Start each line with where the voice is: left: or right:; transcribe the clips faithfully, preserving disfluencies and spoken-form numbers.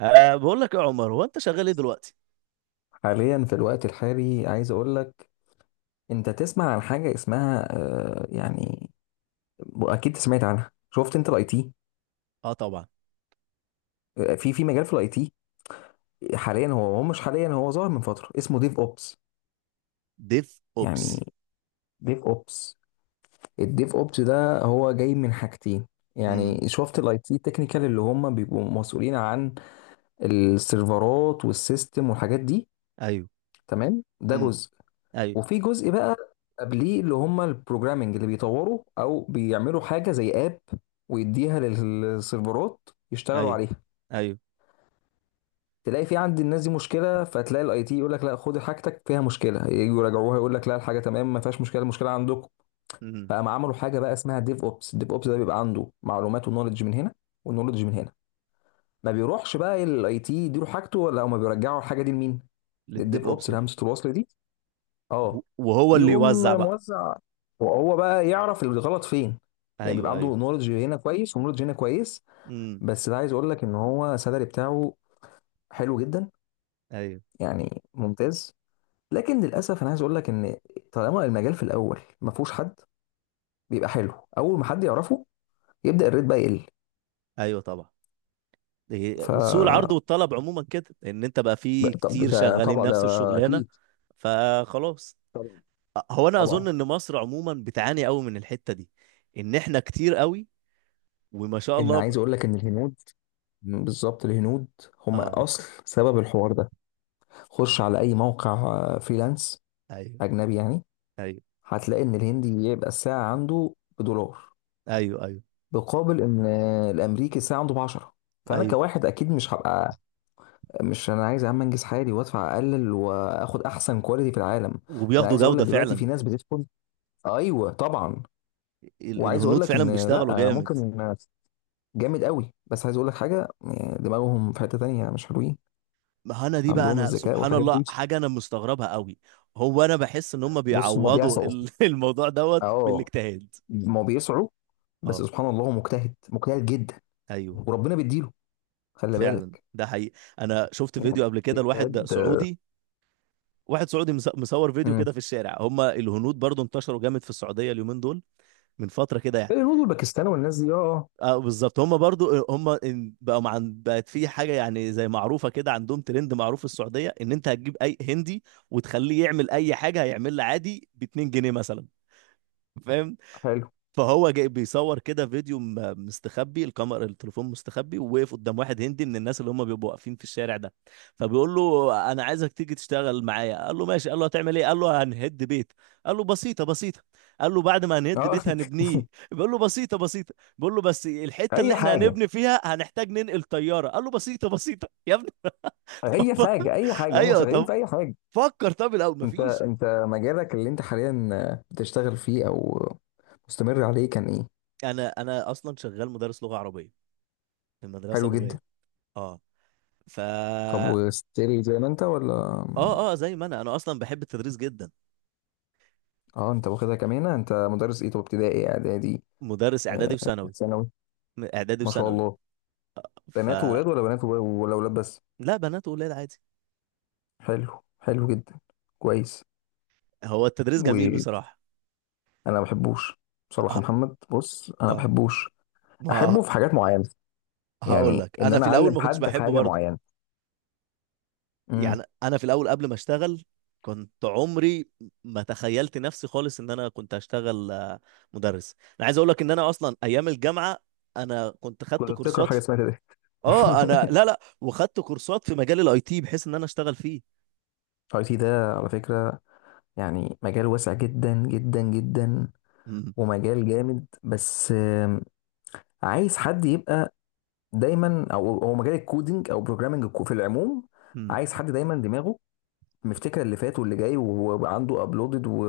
right: أه، بقول لك يا عمر، هو انت شغال ايه دلوقتي؟
left: حاليا في الوقت الحالي عايز اقول لك. انت تسمع عن حاجه اسمها آه، يعني اكيد سمعت عنها. شفت انت الاي تي؟
right: اه طبعا.
left: آه، في في مجال في الاي تي حاليا. هو هو مش حاليا، هو ظاهر من فتره اسمه ديف اوبس.
right: ديف اوبس.
left: يعني ديف اوبس. الديف اوبس ده هو جاي من حاجتين.
right: امم.
left: يعني شفت الاي تي تكنيكال اللي هم بيبقوا مسؤولين عن السيرفرات والسيستم والحاجات دي.
right: ايوه.
left: تمام، ده
right: امم.
left: جزء.
right: ايوه.
left: وفي جزء بقى قبليه اللي هم البروجرامنج اللي بيطوروا او بيعملوا حاجه زي اب ويديها للسيرفرات يشتغلوا
right: ايوه.
left: عليها.
right: ايوه.
left: تلاقي في عند الناس دي مشكله، فتلاقي الاي تي يقول لك لا، خد حاجتك فيها مشكله. يجوا يراجعوها يقول لك لا، الحاجه تمام، ما فيهاش مشكله، المشكله عندكم.
right: امم.
left: فقام عملوا حاجه بقى اسمها ديف اوبس. الديف اوبس ده بيبقى عنده معلومات ونولج من هنا ونولج من هنا. ما بيروحش بقى الاي تي يديله حاجته ولا هما بيرجعوا الحاجه دي لمين؟
right: للديف
left: للديف اوبس،
right: اوبس ده.
left: الهمزه الوصل دي.
right: و-
left: اه.
right: وهو اللي
left: يقوم
right: يوزع بقى.
left: موزع، وهو بقى يعرف الغلط فين. يعني بيبقى
right: ايوه
left: عنده
right: ايوه.
left: نولج هنا كويس ونولج هنا كويس.
right: امم.
left: بس ده عايز اقول لك ان هو سالري بتاعه حلو جدا،
right: ايوه.
left: يعني ممتاز. لكن للاسف انا عايز اقول لك ان طالما المجال في الاول ما فيهوش حد، بيبقى حلو. اول ما حد يعرفه، يبدا الريت بقى يقل.
right: ايوه طبعا.
left: ف
right: إيه، سوق العرض والطلب عموما كده، ان انت بقى
left: ب-
right: في
left: طب
right: كتير
left: ده
right: شغالين
left: طبعا ده
right: نفس الشغلانه.
left: اكيد.
right: فخلاص.
left: طبعا،
right: أه، هو انا اظن
left: طبعا.
right: ان مصر عموما بتعاني قوي من الحته دي. ان احنا كتير قوي وما شاء
left: ان
right: الله ب...
left: عايز اقول لك ان الهنود، بالظبط الهنود هم
right: اه.
left: اصل سبب الحوار ده. خش على اي موقع آه، فريلانس
right: ايوه
left: اجنبي يعني،
right: ايوه.
left: هتلاقي ان الهندي يبقى الساعه عنده بدولار،
right: ايوه ايوه.
left: بقابل ان آه، الامريكي الساعه عنده ب عشرة. فانا
right: ايوه.
left: كواحد اكيد مش هبقى، مش، انا عايز يا عم انجز حالي وادفع اقلل واخد احسن كواليتي في العالم ده. انا
right: وبياخدوا
left: عايز اقول
right: جودة
left: لك دلوقتي في
right: فعلا.
left: ناس بتدخل. ايوه طبعا.
right: ال-
left: وعايز اقول
right: الهنود
left: لك
right: فعلا
left: ان لا،
right: بيشتغلوا
left: انا
right: جامد.
left: ممكن. جامد قوي، بس عايز اقول لك حاجه، آه، دماغهم في حته تانية، مش حلوين.
right: ما انا دي بقى،
left: عندهم
right: انا
left: الذكاء
right: سبحان
left: والحاجات
right: الله
left: دي.
right: حاجة انا مستغربها قوي. هو انا بحس ان هم
left: بص، هما
right: بيعوضوا
left: بيسعوا.
right: ال- الموضوع دوت
left: اه،
right: بالاجتهاد.
left: ما بيسعوا. بس
right: اه.
left: سبحان الله، هو مجتهد مجتهد جدا.
right: ايوه.
left: وربنا بيديله، خلي
right: فعلا
left: بالك.
right: ده حقيقي، انا شفت فيديو
left: يعني
right: قبل كده لواحد
left: الاجتهاد.
right: سعودي. واحد سعودي مص- مصور فيديو
left: امم.
right: كده في الشارع، هم الهنود برضو انتشروا جامد في السعودية اليومين دول من فترة كده يعني.
left: الهنود والباكستان والناس دي، اه.
right: اه بالظبط، هم برضو هم إن- بقوا مع بقت في حاجه يعني زي معروفه كده، عندهم ترند معروف في السعوديه، ان انت هتجيب اي هندي وتخليه يعمل اي حاجه هيعملها عادي ب اتنين جنيه مثلا، فاهم؟
left: آه، حلو.
right: فهو جاي بيصور كده فيديو م- مستخبي الكاميرا، التليفون مستخبي، ووقف قدام واحد هندي من الناس اللي هم بيبقوا واقفين في الشارع ده. فبيقول له: انا عايزك تيجي تشتغل معايا. قال له: ماشي. قال له: هتعمل ايه؟ قال له: هنهد بيت. قال له: بسيطه بسيطه. قال له: بعد ما هنهد
left: اه.
right: بيت هنبنيه. بيقول له: بسيطه بسيطه. بيقول له: بس الحته اللي
left: اي
right: احنا
left: حاجه،
right: هنبني فيها هنحتاج ننقل طياره. قال له: بسيطه بسيطه يا ابني.
left: اي
right: طب
left: حاجه، اي حاجه. هم
right: ايوه.
left: شغالين
right: طب
left: في اي حاجه.
right: فكر. طب الاول
left: انت
right: مفيش.
left: انت مجالك اللي انت حاليا بتشتغل فيه او مستمر عليه كان ايه؟
right: انا انا اصلا شغال مدرس لغه عربيه في المدرسه
left: حلو جدا.
right: لغات. اه. ف
left: طب وستيل زي ما انت ولا؟
right: اه اه، زي ما انا انا اصلا بحب التدريس جدا.
left: اه. انت واخدها كمان. انت مدرس ايه؟ طب ابتدائي اعدادي؟
right: مدرس اعدادي
left: آه،
right: وثانوي.
left: ثانوي.
right: م- اعدادي
left: ما شاء
right: وثانوي.
left: الله.
right: ف
left: بنات وولاد ولا بنات وولاد- ولا ولاد بس؟
right: لا، بنات وولاد عادي.
left: حلو، حلو جدا. كويس.
right: هو التدريس جميل
left: وانا
right: بصراحه.
left: ما بحبوش.
right: اه.
left: بصراحه محمد، بص، انا ما
right: آه،
left: بحبوش.
right: ما
left: احبه في حاجات معينه،
right: هقول
left: يعني
right: لك،
left: ان
right: انا
left: انا
right: في الاول
left: اعلم
right: ما كنتش
left: حد في
right: بحبه
left: حاجه
right: برضه.
left: معينه. امم.
right: يعني انا في الاول قبل ما اشتغل كنت عمري ما تخيلت نفسي خالص ان انا كنت هشتغل آه، مدرس. انا عايز اقول لك ان انا اصلا ايام الجامعه انا كنت خدت
left: كنت بتقرا
right: كورسات
left: حاجه
right: في...
left: اسمها كده.
right: اه، انا لا لا وخدت كورسات في مجال الاي تي بحيث ان انا اشتغل فيه.
left: اي تي ده على فكره يعني مجال واسع جدا جدا جدا، ومجال جامد، بس آم، عايز حد يبقى دايما. او هو مجال الكودينج او بروجرامنج في العموم عايز حد دايما دماغه مفتكر اللي فات واللي جاي، وهو عنده ابلودد و...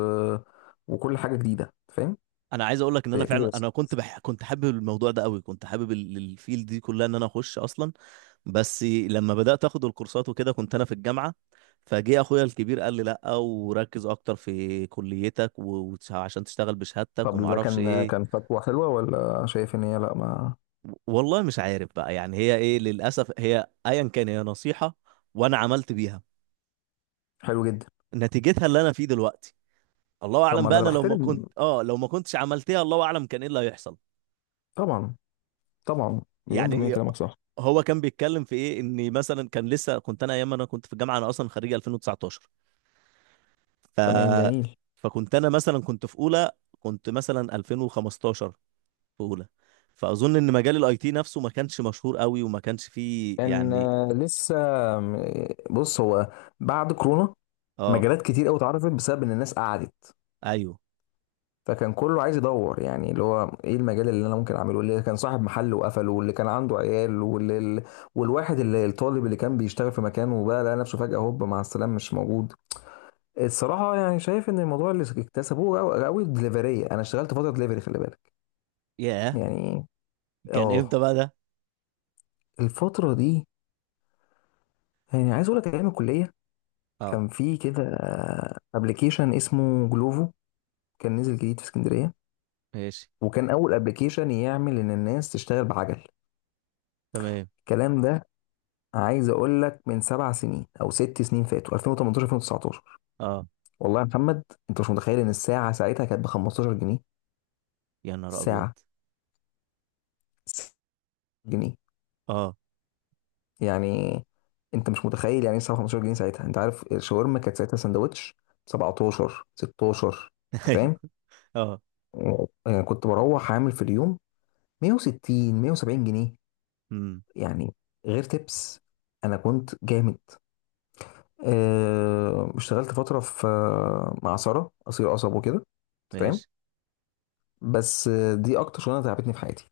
left: وكل حاجه جديده، فاهم.
right: انا عايز اقول لك ان انا
left: برياكتيف
right: فعلا،
left: بس.
right: انا كنت بح... كنت حابب الموضوع ده قوي، كنت حابب ال- الفيلد دي كلها ان انا اخش اصلا. بس لما بدات اخد الكورسات وكده كنت انا في الجامعه، فجه اخويا الكبير قال لي: لا وركز اكتر في كليتك و... وتش- عشان تشتغل بشهادتك
left: طب
right: وما
left: ده
right: اعرفش
left: كان كان
right: ايه.
left: خطوه حلوه ولا شايف ان هي لا ما.
right: والله مش عارف بقى يعني هي ايه، للاسف هي ايا كان هي نصيحه وانا عملت بيها،
left: حلو جدا.
right: نتيجتها اللي انا فيه دلوقتي. الله
left: طب
right: اعلم
left: ما ده
right: بقى،
left: انا
right: انا لو ما كنت
left: بحترم،
right: اه لو ما كنتش عملتها الله اعلم كان ايه اللي هيحصل.
left: طبعا. طبعا، مليون في المية
right: يعني إيه-
left: كلامك صح.
right: هو كان بيتكلم في ايه؟ ان مثلا كان لسه، كنت انا ايام ما انا كنت في الجامعه، انا اصلا خريج ألفين وتسعتاشر. ف
left: تمام، جميل.
right: فكنت انا مثلا كنت في اولى، كنت مثلا ألفين وخمستاشر في اولى. فاظن ان مجال الاي تي نفسه ما كانش مشهور قوي وما كانش فيه
left: كان
right: يعني.
left: آه، لسه. آم، بص، هو بعد كورونا
right: اه.
left: مجالات كتير قوي اتعرفت بسبب ان الناس قعدت.
right: ايوه.
left: فكان كله عايز يدور، يعني اللي هو ايه المجال اللي انا ممكن اعمله. اللي كان صاحب محل وقفله، واللي كان عنده عيال، واللي ال- والواحد اللي الطالب اللي كان بيشتغل في مكانه وبقى لقى نفسه فجأة هوب مع السلامة مش موجود. الصراحة يعني شايف ان الموضوع اللي اكتسبوه قوي الدليفرية. انا اشتغلت فترة دليفري، خلي بالك.
right: ياه،
left: يعني
right: كان امتى
left: اه،
right: بقى ده؟
left: الفترة دي، يعني عايز اقول لك ايام الكلية.
right: اه.
left: كان في كده ابلكيشن اسمه جلوفو، كان نزل جديد في اسكندرية،
right: ماشي.
left: وكان اول ابلكيشن يعمل ان الناس تشتغل بعجل.
right: تمام.
left: الكلام ده عايز اقول لك من سبع سنين او ست سنين فاتوا، ألفين وتمنتاشر، ألفين وتسعتاشر.
right: اه.
left: والله يا محمد، انت مش متخيل ان الساعه ساعتها كانت ب خمسة عشر جنيها.
right: يا نهار ابيض.
left: ساعه. جنيه.
right: اه.
left: يعني انت مش متخيل يعني ايه ساعه خمستاشر جنيه. ساعتها انت عارف الشاورما كانت ساعتها سندوتش سبعة عشر، ستاشر. انت
right: ايوه.
left: فاهم.
right: اه.
left: يعني كنت بروح عامل في اليوم مية وستين، مية وسبعين جنيه،
right: امم.
left: يعني، غير تبس. انا كنت جامد. آه، اشتغلت فتره في آه، مع ساره قصير قصب وكده، انت فاهم.
right: ماشي.
left: بس دي اكتر شغلانه تعبتني في حياتي.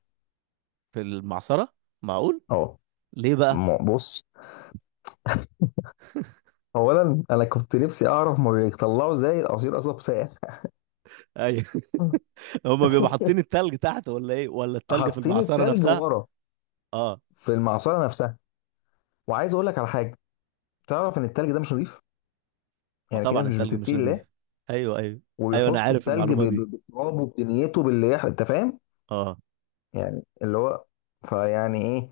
right: في المعصره؟ معقول؟
left: اه.
right: ليه بقى؟
left: م- بص، اولا انا كنت نفسي اعرف ما بيطلعوا زي العصير قصب ساقع.
right: ايوه، هما بيبقوا حاطين التلج تحت ولا ايه، ولا التلج في
left: حاطين
right: المعصرة
left: التلج
right: نفسها؟
left: ورا،
right: اه.
left: في المعصره نفسها. وعايز اقول لك على حاجه، تعرف ان التلج ده مش نظيف.
right: ما
left: يعني في ناس
right: طبعا
left: مش
right: التلج مش
left: بتتقي الله
right: نضيف. ايوه ايوه. ايوه انا
left: ويحطوا
right: عارف
left: التلج
right: المعلومة
left: ب-
right: دي.
left: ب- بالتراب وبدنيته باللي يح- انت فاهم.
right: اه.
left: يعني اللي هو، فيعني ايه،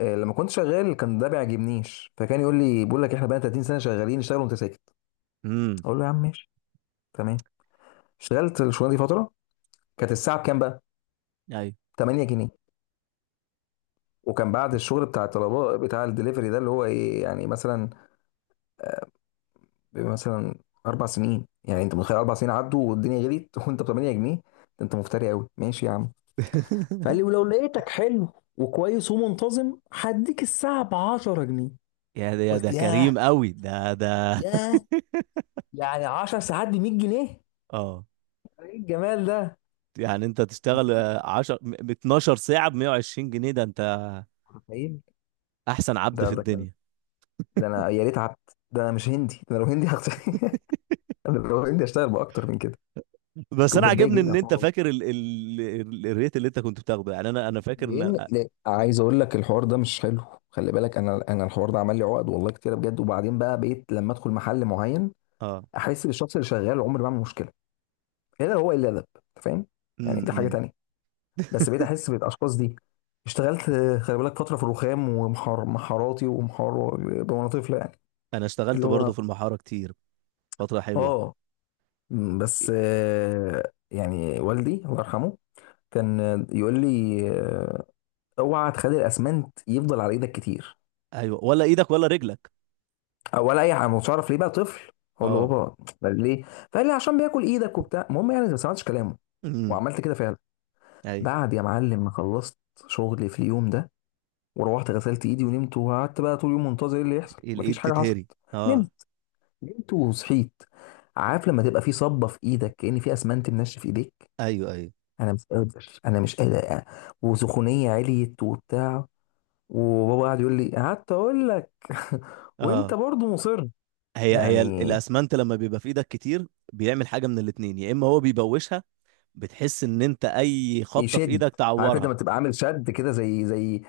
left: آه، لما كنت شغال كان ده بيعجبنيش، فكان يقول لي، بيقول لك احنا بقى تلاتين سنه شغالين، اشتغل وانت ساكت.
right: امم.
left: اقول له يا عم ماشي، تمام. اشتغلت الشغلانه دي فتره. كانت الساعه بكام بقى؟
right: ايوه.
left: تمنية جنيه. وكان بعد الشغل بتاع الطلباء بتاع الدليفري ده، اللي هو ايه يعني مثلا، مثلا اربع سنين، يعني انت متخيل اربع سنين عدوا والدنيا غليت وانت ب تمنية جنيه، ده انت مفتري قوي، ماشي يا عم. فقال لي ولو لقيتك حلو وكويس ومنتظم هديك الساعه ب عشرة جنيه.
right: يا ده يا
left: قلت
right: ده،
left: ياه،
right: كريم قوي ده ده.
left: ياه، يعني عشرة ساعات ب مية جنيه.
right: اه.
left: ايه الجمال ده!
right: يعني انت
left: أنت
right: تشتغل عشرة ب اتناشر ساعة ب مية وعشرين جنيه، ده انت
left: متخيل.
right: احسن عبد
left: ده
right: في
left: ده كان،
right: الدنيا.
left: ده انا يا ريت عبد، ده انا مش هندي، ده انا لو هندي هخت... انا لو هندي هشتغل باكتر من كده.
right: بس انا
left: وبتضايق
right: عاجبني
left: جدا،
right: ان انت فاكر ال... ال... ال- الريت اللي انت كنت بتاخده، يعني انا انا فاكر ان
left: لان لا، عايز اقول لك الحوار ده مش حلو. خلي بالك، انا انا الحوار ده عمل لي عقد والله كتير بجد. وبعدين بقى بقيت لما ادخل محل معين
right: اه.
left: احس بالشخص اللي شغال عمري ما اعمل مشكله، الا هو الا ادب. أنت فاهم. يعني
right: امم.
left: دي حاجه
right: أمم.
left: تانية. بس بقيت احس بالاشخاص دي. اشتغلت آه، خلي بالك فتره في الرخام ومحار محاراتي ومحار وانا طفله يعني،
right: انا اشتغلت
left: اللي
right: برضه
left: هو،
right: في المحاره كتير، فترة حلوة.
left: اه. م، بس آه، يعني والدي الله يرحمه كان آه، يقول لي آه، اوعى تخلي الاسمنت يفضل على ايدك كتير،
right: ايوه، ولا ايدك ولا رجلك.
left: ولا اي حاجه. ما كنتش اعرف ليه بقى، طفل، اقول له
right: اه.
left: بابا بل ليه. فقال لي عشان بياكل ايدك وبتاع. المهم يعني ما سمعتش كلامه
right: امم.
left: وعملت كده فعلا.
right: ايوه.
left: بعد يا معلم ما خلصت شغلي في اليوم ده، وروحت غسلت ايدي ونمت وقعدت بقى طول اليوم منتظر ايه اللي يحصل.
right: الايد
left: مفيش حاجه حصلت.
right: تتهري. اه.
left: نمت. نمت وصحيت. عارف لما تبقى في صبه في ايدك كأن في اسمنت منشف في ايديك.
right: ايوه ايوه.
left: انا مش قادر، انا مش قادر. وسخونيه عليت وبتاع. وبابا قاعد يقول لي، قعدت اقول لك. وانت
right: اه.
left: برضو مصر.
right: هي هي ال-
left: يعني
right: الاسمنت لما بيبقى في ايدك كتير بيعمل حاجة من الاتنين: يا اما هو بيبوشها، بتحس ان انت اي خبطة في
left: يشد.
right: ايدك
left: عارف انت
right: تعورها.
left: لما تبقى عامل شد كده، زي زي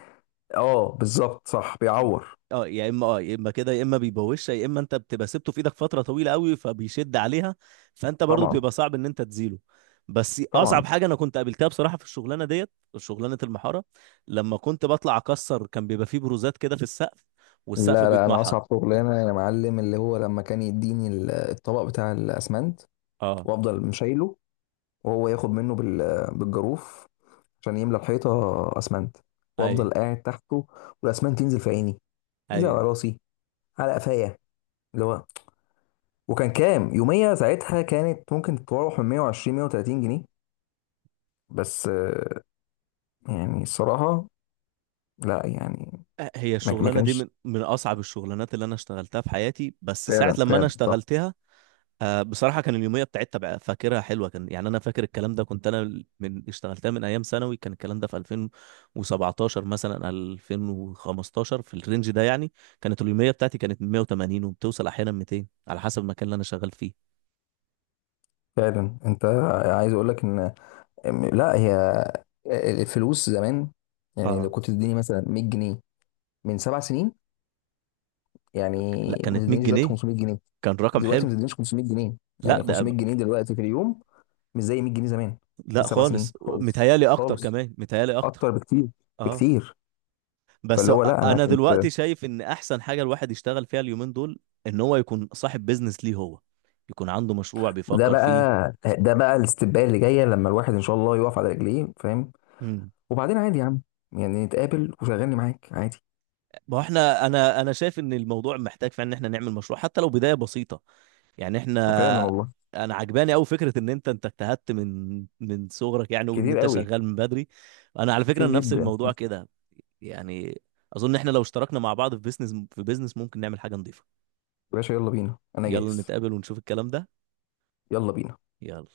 left: اه، بالظبط، صح، بيعور.
right: اه، يا اما اه يا اما كده، يا اما بيبوشها، يا اما انت بتبقى سبته في ايدك فتره طويله قوي فبيشد عليها، فانت برضو
left: طبعا،
right: بيبقى صعب ان انت تزيله. بس
left: طبعا.
right: اصعب حاجه انا كنت قابلتها بصراحه في الشغلانه ديت، شغلانه المحاره، لما كنت بطلع اكسر كان بيبقى فيه بروزات كده في السقف، والسقف
left: لا، لا، انا
right: بيتمحر.
left: اصعب شغلانه يا معلم اللي هو لما كان يديني ال- الطبق بتاع الاسمنت
right: اه.
left: وافضل مشايله، وهو ياخد منه بال- بالجاروف عشان يملى الحيطه اسمنت،
right: ايوه
left: وافضل قاعد تحته، والاسمنت ينزل في عيني، ينزل على
right: ايوه.
left: راسي، على قفايا، اللي هو. وكان كام يوميه ساعتها؟ كانت ممكن تتراوح من مئة وعشرين، مئة وثلاثين جنيه، بس آه، يعني الصراحه لا يعني.
right: هي
left: ما ما
right: الشغلانه دي
left: كانش،
right: من من اصعب الشغلانات اللي انا اشتغلتها في حياتي، بس ساعه
left: فعلا
right: لما انا
left: فعلا صح.
right: اشتغلتها آه بصراحة كان اليومية بتاعتها بقى، فاكرها حلوة، كان يعني أنا فاكر الكلام ده، كنت أنا من اشتغلتها من أيام ثانوي، كان الكلام ده في ألفين وسبعتاشر مثلا ألفين وخمستاشر في الرينج ده يعني. كانت اليومية بتاعتي كانت مية وتمانين وبتوصل أحيانا ميتين على حسب المكان اللي أنا شغال فيه.
left: فعلا انت، عايز اقول لك ان لا، هي الفلوس زمان يعني. لو
right: آه.
left: كنت تديني مثلا مية جنيه من سبع سنين، يعني
right: لا
left: ما
right: كانت 100
left: تدينيش دلوقتي
right: جنيه
left: خمسميه جنيه.
right: كان رقم حلو.
left: دلوقتي ما تدينيش خمسميه جنيه.
right: لا
left: يعني
right: ده
left: خمسميه جنيه دلوقتي في اليوم مش زي مية جنيه زمان. في
right: لا
left: سبع سنين
right: خالص،
left: خالص.
right: متهيألي أكتر،
left: خالص.
right: كمان متهيألي
left: اكتر
right: أكتر.
left: بكتير.
right: آه.
left: بكتير.
right: بس
left: فاللي هو لا، انا
right: انا
left: كنت.
right: دلوقتي شايف ان احسن حاجه الواحد يشتغل فيها اليومين دول ان هو يكون صاحب بيزنس ليه هو، يكون عنده مشروع
left: وده
right: بيفكر
left: بقى
right: فيه.
left: ده بقى الاستباء اللي جايه، لما الواحد ان شاء الله يقف على رجليه، فاهم.
right: امم.
left: وبعدين عادي يا عم، يعني نتقابل وشغلني معاك عادي.
right: ما هو احنا، انا انا شايف ان الموضوع محتاج فعلا ان احنا نعمل مشروع حتى لو بدايه بسيطه. يعني احنا،
left: فعلا والله.
right: انا عجباني قوي فكره ان انت انت اجتهدت من من صغرك يعني، وان
left: كتير
right: انت
left: قوي،
right: شغال من بدري. انا على فكره
left: كتير
right: نفس
left: جدا
right: الموضوع
left: يا
right: كده يعني. اظن احنا لو اشتركنا مع بعض في بيزنس، في بيزنس ممكن نعمل حاجه نظيفه.
left: باشا. يلا بينا، انا
right: يلا
left: جاهز.
right: نتقابل ونشوف الكلام ده.
left: يلا بينا.
right: يلا.